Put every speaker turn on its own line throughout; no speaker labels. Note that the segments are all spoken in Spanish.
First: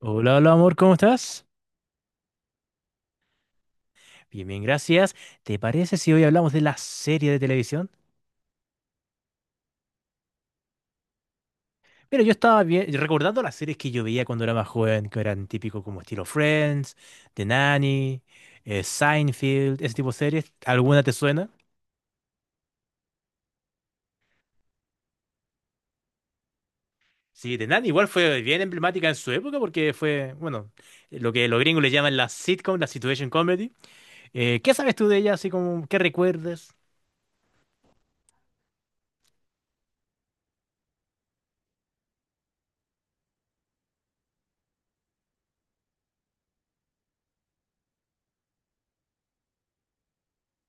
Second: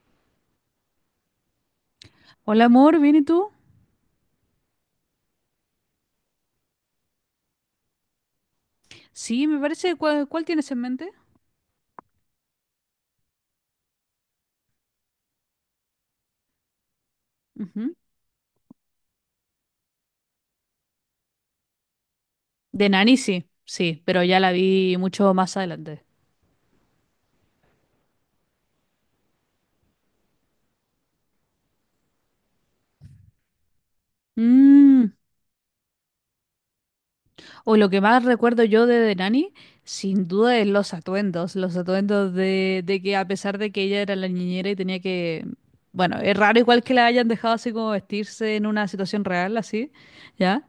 Hola, hola amor, ¿cómo estás?
Hola amor, ¿bien y tú?
Bien, bien, gracias. ¿Te parece si hoy hablamos de la serie de televisión?
Sí, me parece. ¿Cuál tienes en mente?
Mira, yo estaba bien, recordando las series que yo veía cuando era más joven, que eran típico como estilo Friends, The
Ujú.
Nanny, Seinfeld, ese tipo de series. ¿Alguna te suena?
De Nani, sí, sí, pero ya la vi mucho más adelante.
Sí, The Nanny igual fue bien emblemática en su época porque fue, bueno, lo que los gringos le llaman la sitcom, la situation comedy. ¿Qué sabes tú
Mm,
de ella? Así como, ¿qué recuerdas?
O lo que más recuerdo yo de The Nanny sin duda es los atuendos de que a pesar de que ella era la niñera y tenía que, bueno, es raro igual que la hayan dejado así como vestirse en una situación real, así, ¿ya?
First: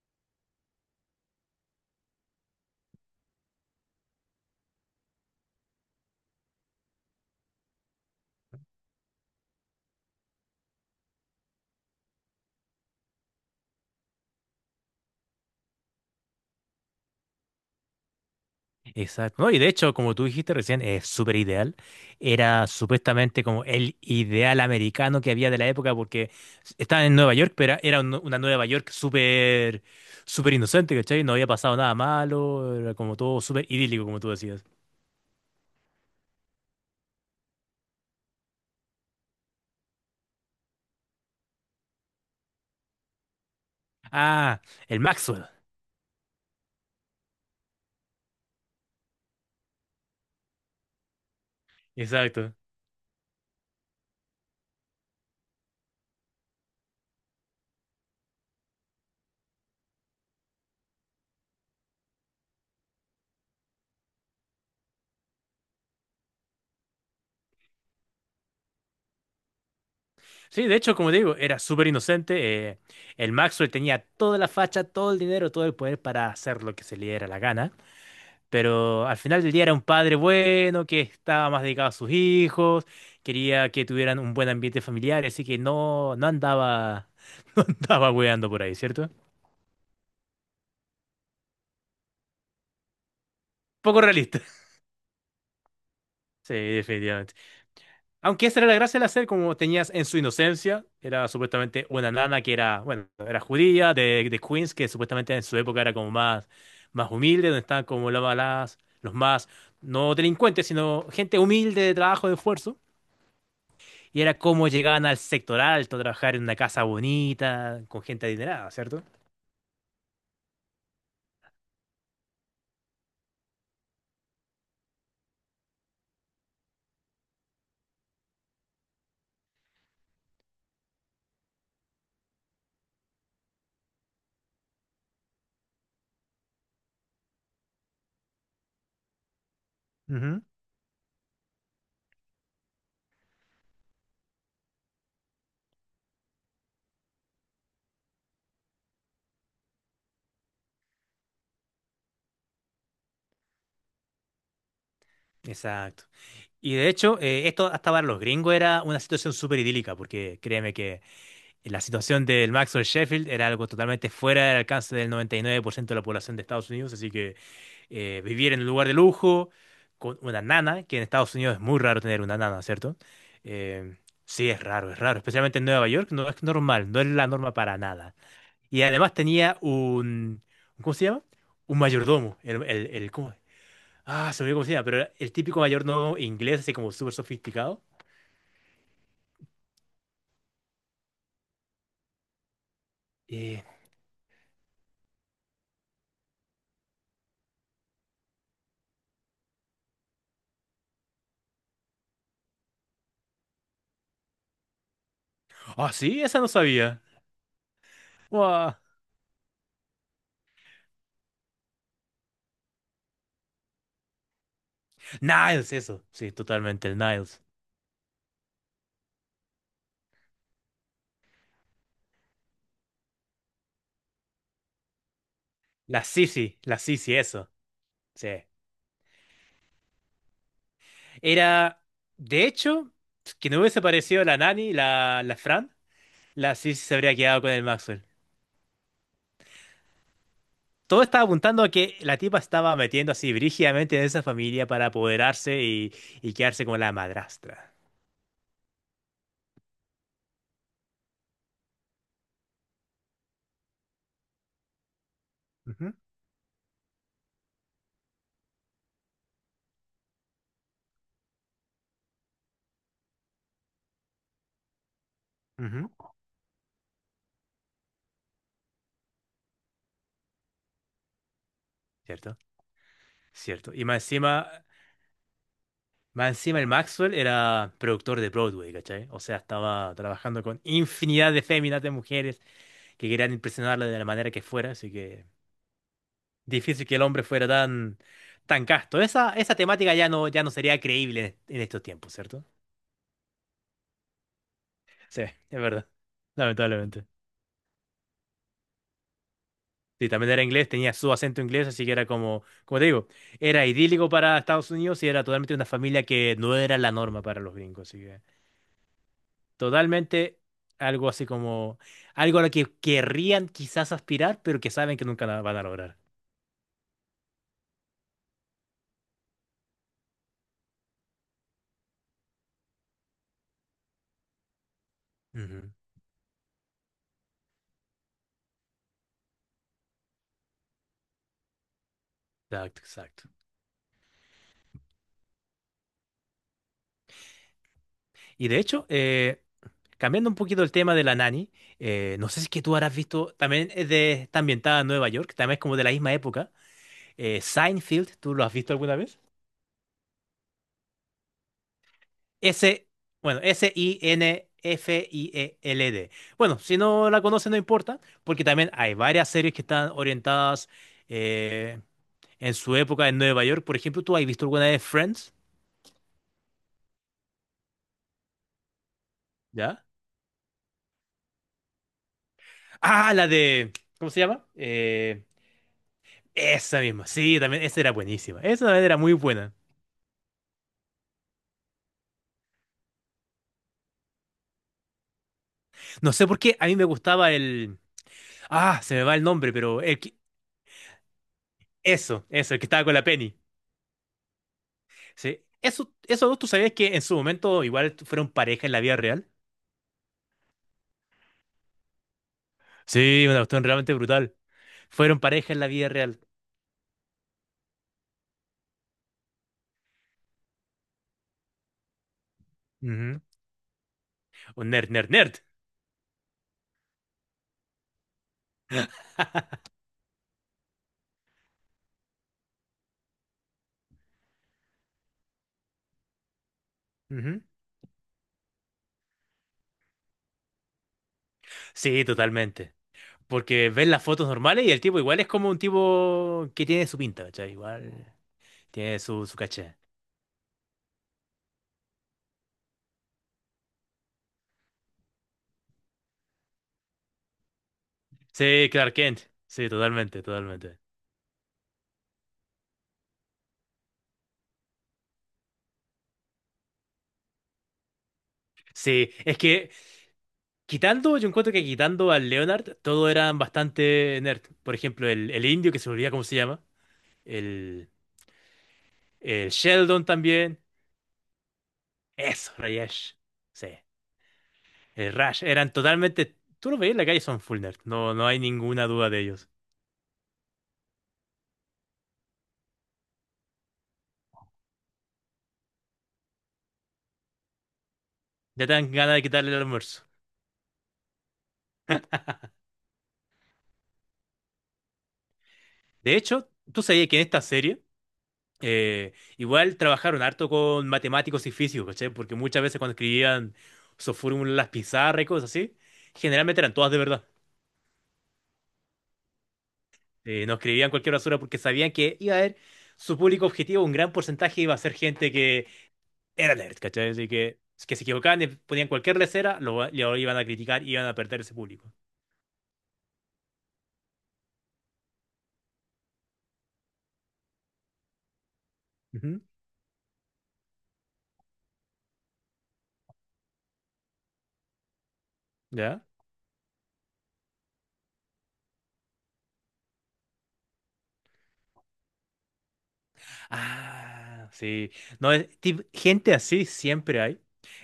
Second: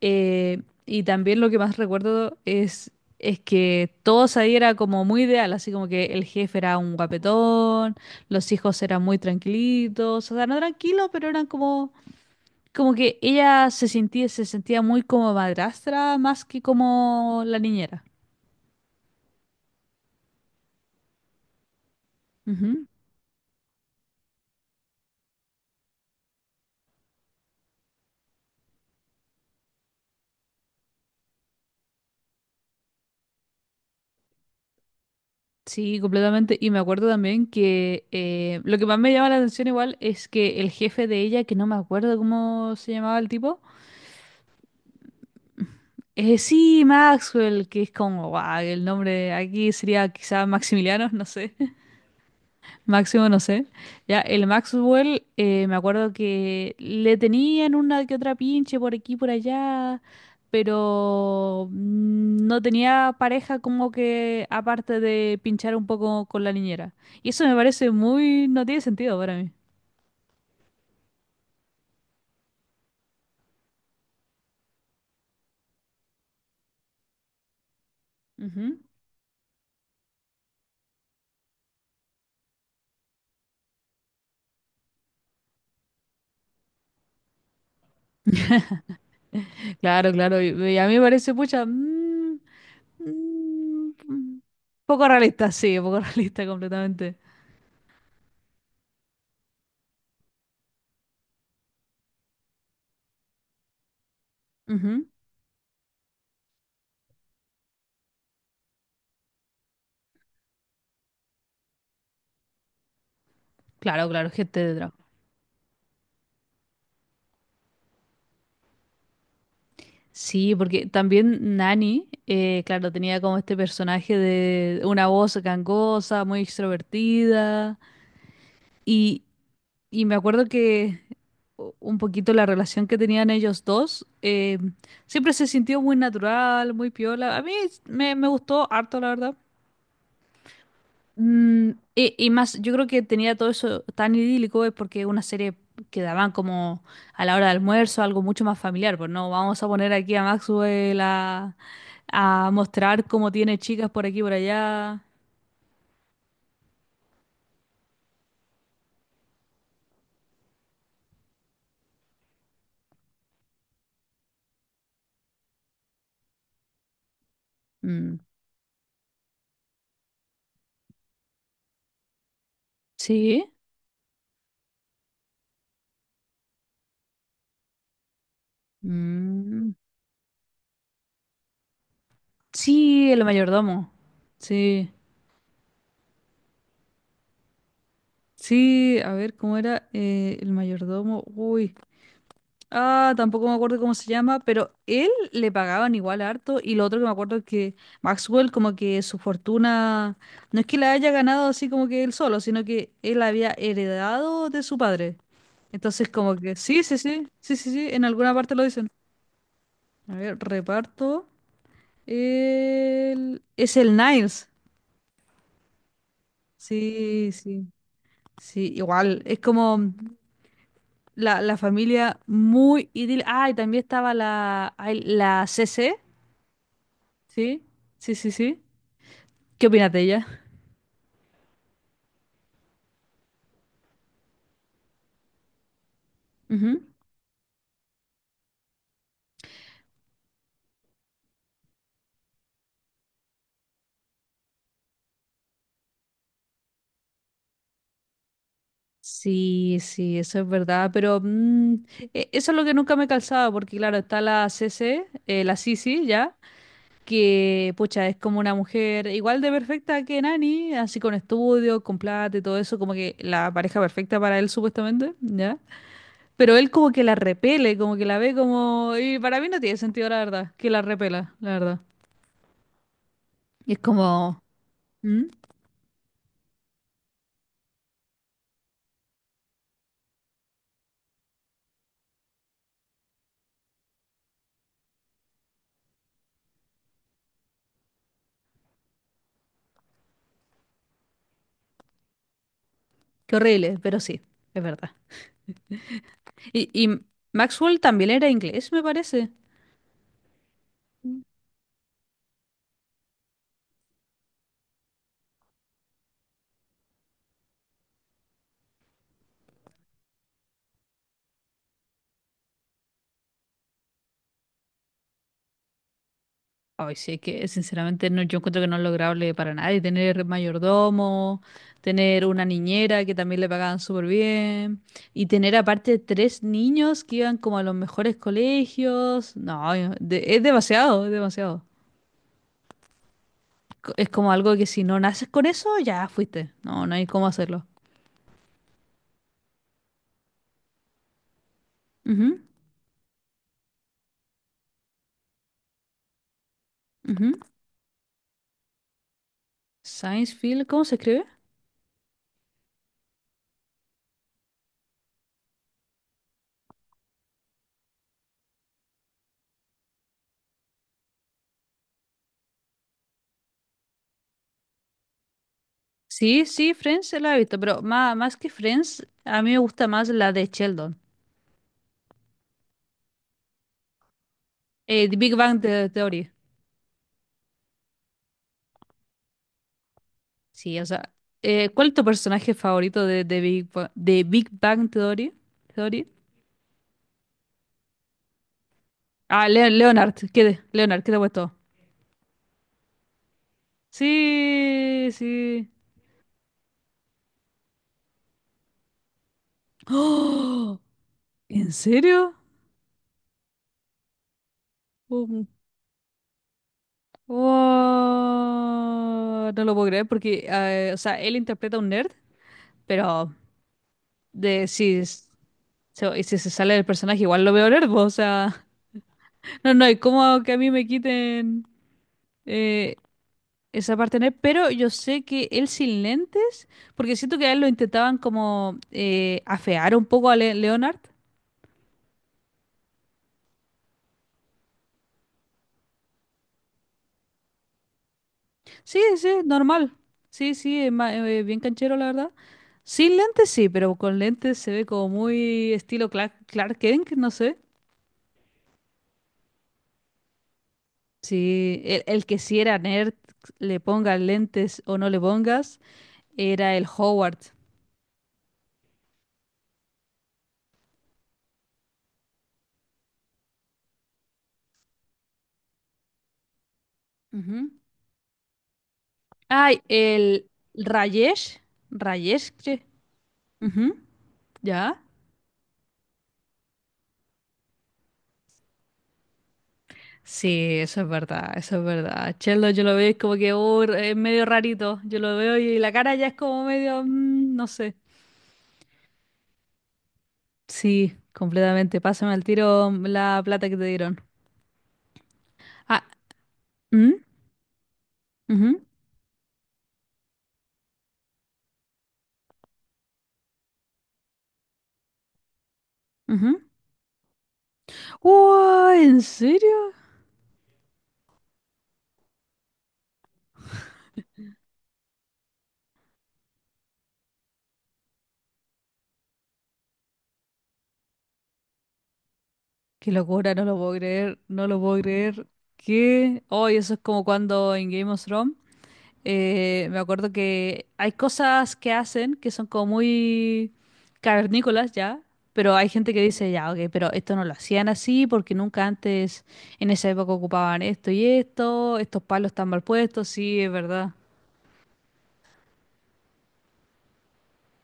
Y también lo que más recuerdo es que todos ahí era como muy ideal, así como que el jefe era un guapetón, los hijos eran muy tranquilitos, o sea, no tranquilos, pero eran como, como que ella se sentía muy como madrastra más que como la niñera.
Exacto. No, y de hecho, como tú dijiste recién, es súper ideal. Era
Ujú.
supuestamente como el ideal americano que había de la época porque estaba en Nueva York, pero era una Nueva York súper, súper inocente, ¿cachai? No había pasado nada malo, era como todo súper idílico, como tú decías.
Sí, completamente. Y me acuerdo también que lo que más me llama la atención igual es que el jefe de ella, que no me acuerdo cómo se llamaba el tipo.
Ah, el Maxwell.
Sí, Maxwell, que es como, guau, el nombre aquí sería quizá Maximiliano, no sé,
Exacto.
Máximo, no sé. Ya, el Maxwell, me acuerdo que le tenían una que otra pinche por aquí, por allá, pero no tenía pareja como que aparte de pinchar un poco con la niñera. Y eso me parece muy, no tiene sentido para mí.
Sí, de hecho, como te digo, era súper inocente. eh, el Maxwell tenía toda la facha, todo el dinero, todo el poder para hacer lo que se le diera la gana.
Ujú.
Pero al final del día era un padre bueno, que estaba más dedicado a sus hijos, quería que tuvieran un buen ambiente familiar, así que no, no andaba weando por ahí, ¿cierto?
Claro, claro, y a mí me parece, pucha, mm. Mm,
Poco realista.
mm. Poco realista, sí, poco realista
Sí,
completamente.
definitivamente. Aunque esa era la gracia de la serie, como tenías en su inocencia, era supuestamente una nana que era, bueno, era judía, de Queens, que
Ujú.
supuestamente en su época era como más humilde, donde estaban como las, los más, no delincuentes, sino gente humilde de trabajo, de esfuerzo.
Claro,
Y
claro,
era
gente
cómo
de trabajo.
llegaban al sector alto, a trabajar en una casa bonita, con gente adinerada, ¿cierto?
Sí, porque también Nani, claro, tenía como este personaje de una voz gangosa, muy extrovertida. Y, y me acuerdo que un poquito la relación que tenían ellos dos, siempre se sintió muy natural, muy piola. A mí me gustó harto, la verdad.
Ujú.
Y más, yo creo que tenía todo eso tan idílico es porque es una serie que daban como a la hora de almuerzo, algo mucho más familiar, pues no vamos a poner aquí a Maxwell a mostrar cómo tiene chicas por aquí y por allá.
Exacto. Y de hecho, esto hasta para los gringos era una situación súper idílica, porque créeme que la situación del Maxwell Sheffield era algo totalmente fuera del alcance del 99% de la población de Estados Unidos, así que
Mm,
vivir en un lugar de lujo, con una nana, que en Estados Unidos es muy raro tener una nana, ¿cierto?
sí.
Eh, sí, es raro, especialmente en Nueva York, no es normal, no es la norma para nada. Y además tenía
Mm,
un, ¿cómo se llama? Un mayordomo. El, el, el-
sí, el
¿cómo?
mayordomo.
Ah, se me olvidó cómo se llama,
Sí,
pero era el típico mayordomo inglés, así como súper sofisticado.
sí, a ver cómo era, el mayordomo. Uy. Ah, tampoco me
Eh,
acuerdo cómo se llama, pero él le pagaban igual harto y lo otro que me acuerdo es que Maxwell como que su fortuna no es que la haya ganado así como que él solo, sino que él había heredado de su padre.
ah,
Entonces
sí,
como
esa no
que sí, sí,
sabía.
sí, sí, sí, sí, en alguna parte lo
Wow.
dicen. A ver, reparto. Es el Niles.
Niles, eso. Sí, totalmente, el
Sí,
Niles.
sí, sí, igual. Es como la familia muy idílica. Ah, y también estaba la, ay, la CC.
La Sisi, eso.
Sí, sí,
Sí.
sí, sí. ¿Qué opinas de ella?
Era, de hecho, que no hubiese parecido la Nani, la Fran, la Sisi
Ujú.
se habría quedado con el Maxwell. Todo estaba apuntando a que la tipa estaba metiendo así brígidamente en esa familia para apoderarse y quedarse como la madrastra.
Sí, sí, eso es verdad, pero mm, eso es lo que nunca me calzaba, porque claro, está la C C, la
Ujú,
Sisi ya, que pucha, es como una mujer igual de perfecta que Nani, así con estudio, con plata y todo eso, como que la pareja perfecta para él supuestamente, ¿ya?
ujú.
Pero él como que la repele, como que la ve como... Y para mí no tiene sentido, la verdad, que la repela, la verdad.
Cierto,
Y
cierto.
es
Y
como... ¿Mm?
más encima el Maxwell era productor de Broadway, ¿cachai? O sea, estaba trabajando con infinidad de féminas, de mujeres que querían impresionarla de la manera que fuera, así que difícil que el hombre fuera tan, tan casto. Esa temática ya no sería creíble en estos tiempos, ¿cierto?
Qué horrible, pero sí, es verdad.
Sí, es verdad.
Y
Lamentablemente.
Maxwell también era inglés, me parece.
Sí, también era inglés, tenía su
Mm.
acento inglés, así que era como te digo, era idílico para Estados Unidos y era totalmente una familia que no era la norma para los gringos, así que totalmente algo así como, algo a lo que querrían quizás aspirar, pero que saben que nunca la van a lograr.
Ay, sí, que sinceramente no, yo encuentro que no es lograble para nadie tener mayordomo, tener una niñera que también le pagaban súper bien y tener
Ujú,
aparte 3 niños que iban como a los mejores colegios. No, es demasiado, es demasiado.
exacto, exacto.
Es como algo que si no naces con eso, ya fuiste. No, no hay cómo hacerlo.
Y de hecho, cambiando un poquito el tema de la nani, no
Ujú,
sé si es que tú habrás visto, también está ambientada en Nueva York, también es como de la misma época,
ujú.
Seinfeld, ¿tú lo has visto alguna vez?
Science Field, ¿cómo se escribe?
S, bueno, Sinfield. Bueno, si no la conocen, no importa, porque también hay varias series que están orientadas eh, en su época en Nueva York. Por ejemplo, ¿tú has visto alguna de Friends?
Sí, sí, Friends la he visto, pero más, más que Friends, a mí me
¿Ya?
gusta más la de Sheldon.
Ah, la de, ¿cómo se llama?
The
Eh,
Big Bang Theory.
esa misma, sí, también, esa era buenísima. Esa también era muy buena.
Sí, o sea, ¿cuál es tu personaje favorito de Big Bang Theory? Theory?
No sé por qué, a mí me gustaba el. Ah, se me va el
Ah,
nombre, pero el
Leonard,
que-
¿qué de? Leonard, ¿qué te ha puesto?
Eso, eso, el que estaba con la Penny.
Sí,
Sí.
sí.
Eso, ¿tú sabías que en su momento igual fueron pareja en la vida real?
¡Oh! ¿En serio?
Sí, una cuestión realmente brutal. Fueron
Um,
pareja en la vida real.
wow, no lo puedo creer porque, o sea, él interpreta a un nerd,
Ujú.
pero de
Un nerd,
si,
nerd,
es-
nerd.
se- y si se sale del personaje, igual lo veo nerd, po, o sea, no, no, y cómo que a mí me quiten eh, esa parte nerd, pero yo sé que él sin lentes, porque siento
Ujú.
que a él lo intentaban como, afear un poco a Leonard.
Sí, totalmente. Porque ven las fotos normales y el tipo igual es como un tipo que tiene su pinta, ¿cachai? Igual tiene
Sí,
su,
sí,
su caché.
normal. Sí, sí, es bien canchero, la verdad. Sin lentes sí, pero con lentes se ve como muy estilo Clark, Clark Kent, no sé.
Sí, Clark Kent. Sí, totalmente, totalmente.
Sí, el que si era nerd, le pongas lentes o no le pongas, era el Howard.
Sí, es que yo encuentro que quitando al Leonard, todos eran bastante nerd. Por ejemplo, el indio, que se me olvida cómo se llama.
Ujú.
El, el
Ay,
Sheldon
el
también.
Rayesh. Rayesh,
Eso,
che.
Rayesh. Sí.
Ujú, ¿ya?
El Rush eran totalmente. Tú lo veías en la calle, son full nerd. No, no hay ninguna duda de ellos.
Sí, eso es verdad, eso es verdad. Chelo, yo lo veo y es como que oh, es medio rarito. Yo lo veo y la cara ya es como medio, mm, no sé.
Ya te dan ganas de quitarle el almuerzo.
Sí, completamente. Pásame al tiro la plata que te dieron. Ah,
De hecho, tú sabías
¿mm?
que en esta serie,
Ujú,
igual trabajaron harto con matemáticos y físicos, ¿cachai? Porque muchas veces cuando escribían sus fórmulas, en las pizarras y cosas así,
ujú.
generalmente eran todas de verdad.
Uah, ¿en serio?
No escribían cualquier basura porque sabían que iba a haber su público objetivo, un gran porcentaje iba a ser gente que era nerd, ¿cachai? Así que se equivocaban y ponían cualquier lesera, lo iban a criticar y iban a perder ese público.
Qué locura, no lo puedo creer, no lo puedo creer. ¿Qué? Hoy eso es como cuando en Game of Thrones,
Ujú.
me acuerdo que hay cosas que hacen que son como muy cavernícolas ya, pero hay
¿Ya?
gente que dice, ya, ok, pero esto no lo hacían así porque nunca antes en esa época ocupaban esto y esto, estos palos están mal puestos, sí, es verdad.
Ah, sí. No, gente así siempre hay.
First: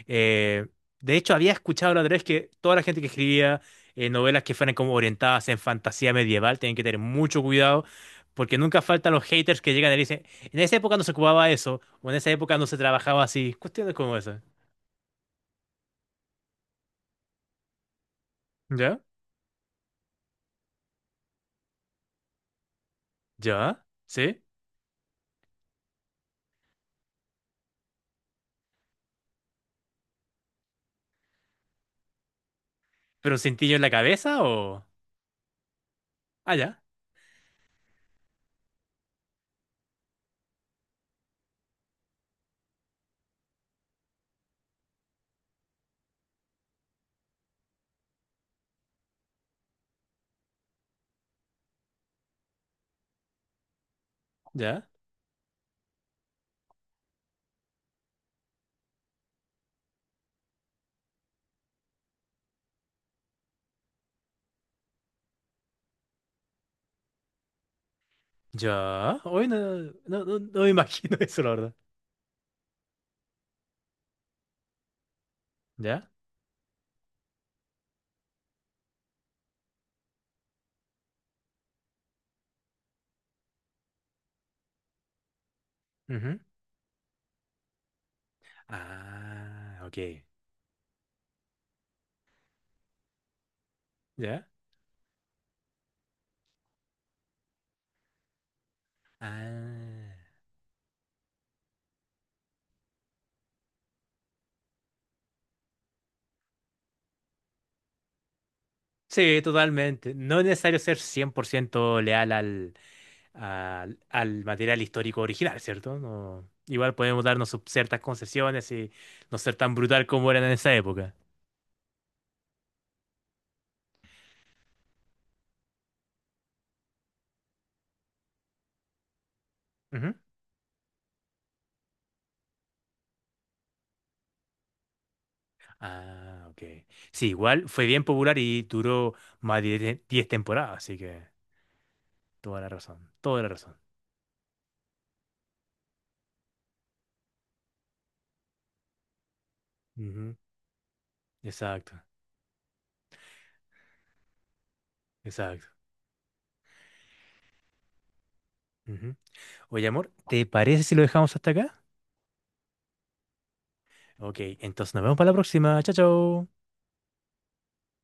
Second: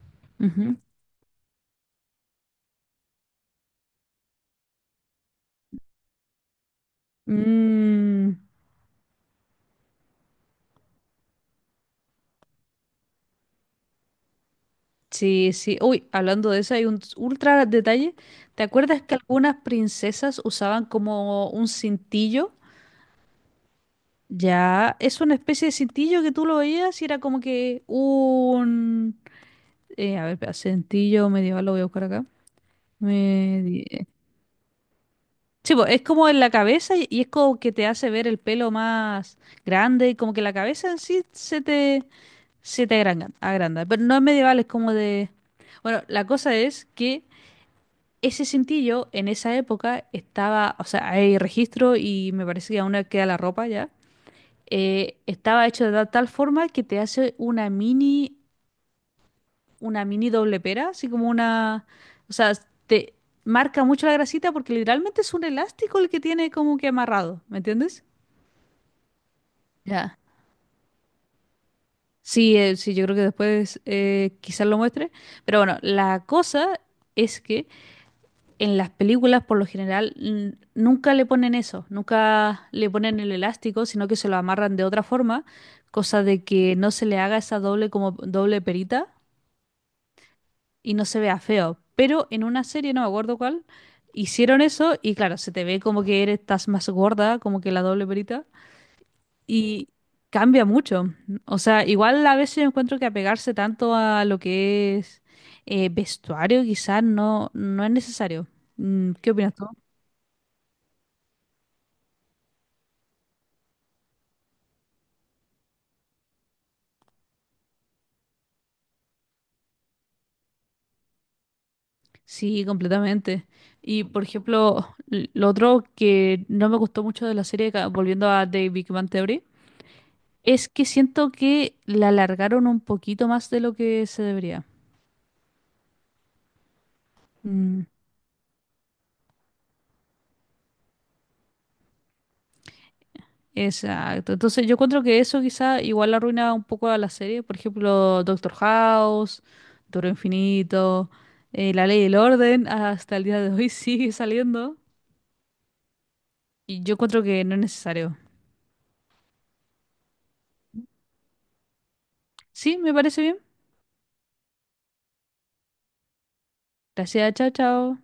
Eh,
Ujú.
de hecho, había escuchado la otra vez que toda la gente que escribía novelas que fueran como orientadas en fantasía medieval tienen que tener mucho cuidado
Mm.
porque nunca faltan los haters que llegan y dicen, en esa época no se ocupaba eso o en esa época no se trabajaba así. Cuestiones como esas.
Sí, sí. Uy, hablando de eso, hay un ultra detalle. ¿Te
¿Ya?
acuerdas que algunas princesas usaban como un cintillo?
¿Ya? ¿Sí?
Ya, es una especie de cintillo que tú lo veías y era como que un... a ver, espera, cintillo medieval, lo voy a buscar acá.
¿Pero un cintillo en la
Medi-
cabeza o?
Sí, po, es como en la
Ah, ya.
cabeza y es como que te hace ver el pelo más grande y como que la cabeza en sí se te agranda. Pero no es medieval, es como de... Bueno, la cosa es que ese cintillo en esa época estaba, o sea, hay registro y me parece que aún queda la ropa ya.
¿Ya?
Estaba hecho de tal forma que te hace una mini doble pera, así como una, o sea, te marca mucho la grasita porque literalmente es un elástico el que tiene como que amarrado, ¿me entiendes?
¿Ya? Hoy no,
Ya.
no, no, no me imagino eso, la verdad.
Sí, sí, yo creo que después, quizás lo muestre. Pero bueno,
¿Ya?
la cosa es que en las películas, por lo general, nunca le ponen eso, nunca le ponen el elástico, sino que se lo amarran de otra forma, cosa de que no se le haga esa doble como doble perita
Ah, ok.
y no se vea feo. Pero en una serie, no me acuerdo cuál,
¿Ya?
hicieron eso y claro, se te ve como que eres, estás más gorda, como que la doble perita, y
Ah.
cambia mucho. O sea, igual a veces yo encuentro que apegarse tanto a lo que es, vestuario quizás no, no es necesario. Mm, ¿qué
Sí,
opinas tú?
totalmente. No es necesario ser 100% leal al material histórico original, ¿cierto? Igual podemos darnos ciertas concesiones y no ser tan brutal como eran en esa época.
Sí, completamente. Y por ejemplo, lo otro que no me gustó mucho de la serie, volviendo a The Big Bang Theory,
Ujú.
es que siento que la alargaron un poquito más de lo que se debería.
Ah, ok. Sí, igual
Mm.
fue bien popular y duró más de 10 10 temporadas, así que toda la razón, toda la razón.
Exacto. Entonces yo encuentro que eso quizá igual arruina un poco a la serie. Por ejemplo, Doctor House, Toro
Ujú.
Infinito, La
Exacto,
Ley y el Orden, hasta el día de hoy sigue saliendo.
exacto.
Y yo encuentro que no es necesario.
Ujú. Oye, amor, ¿te parece si lo dejamos hasta acá?
Sí, me parece bien.
Ok, entonces nos vemos para la próxima. Chao, chao.
Gracias, chao, chao.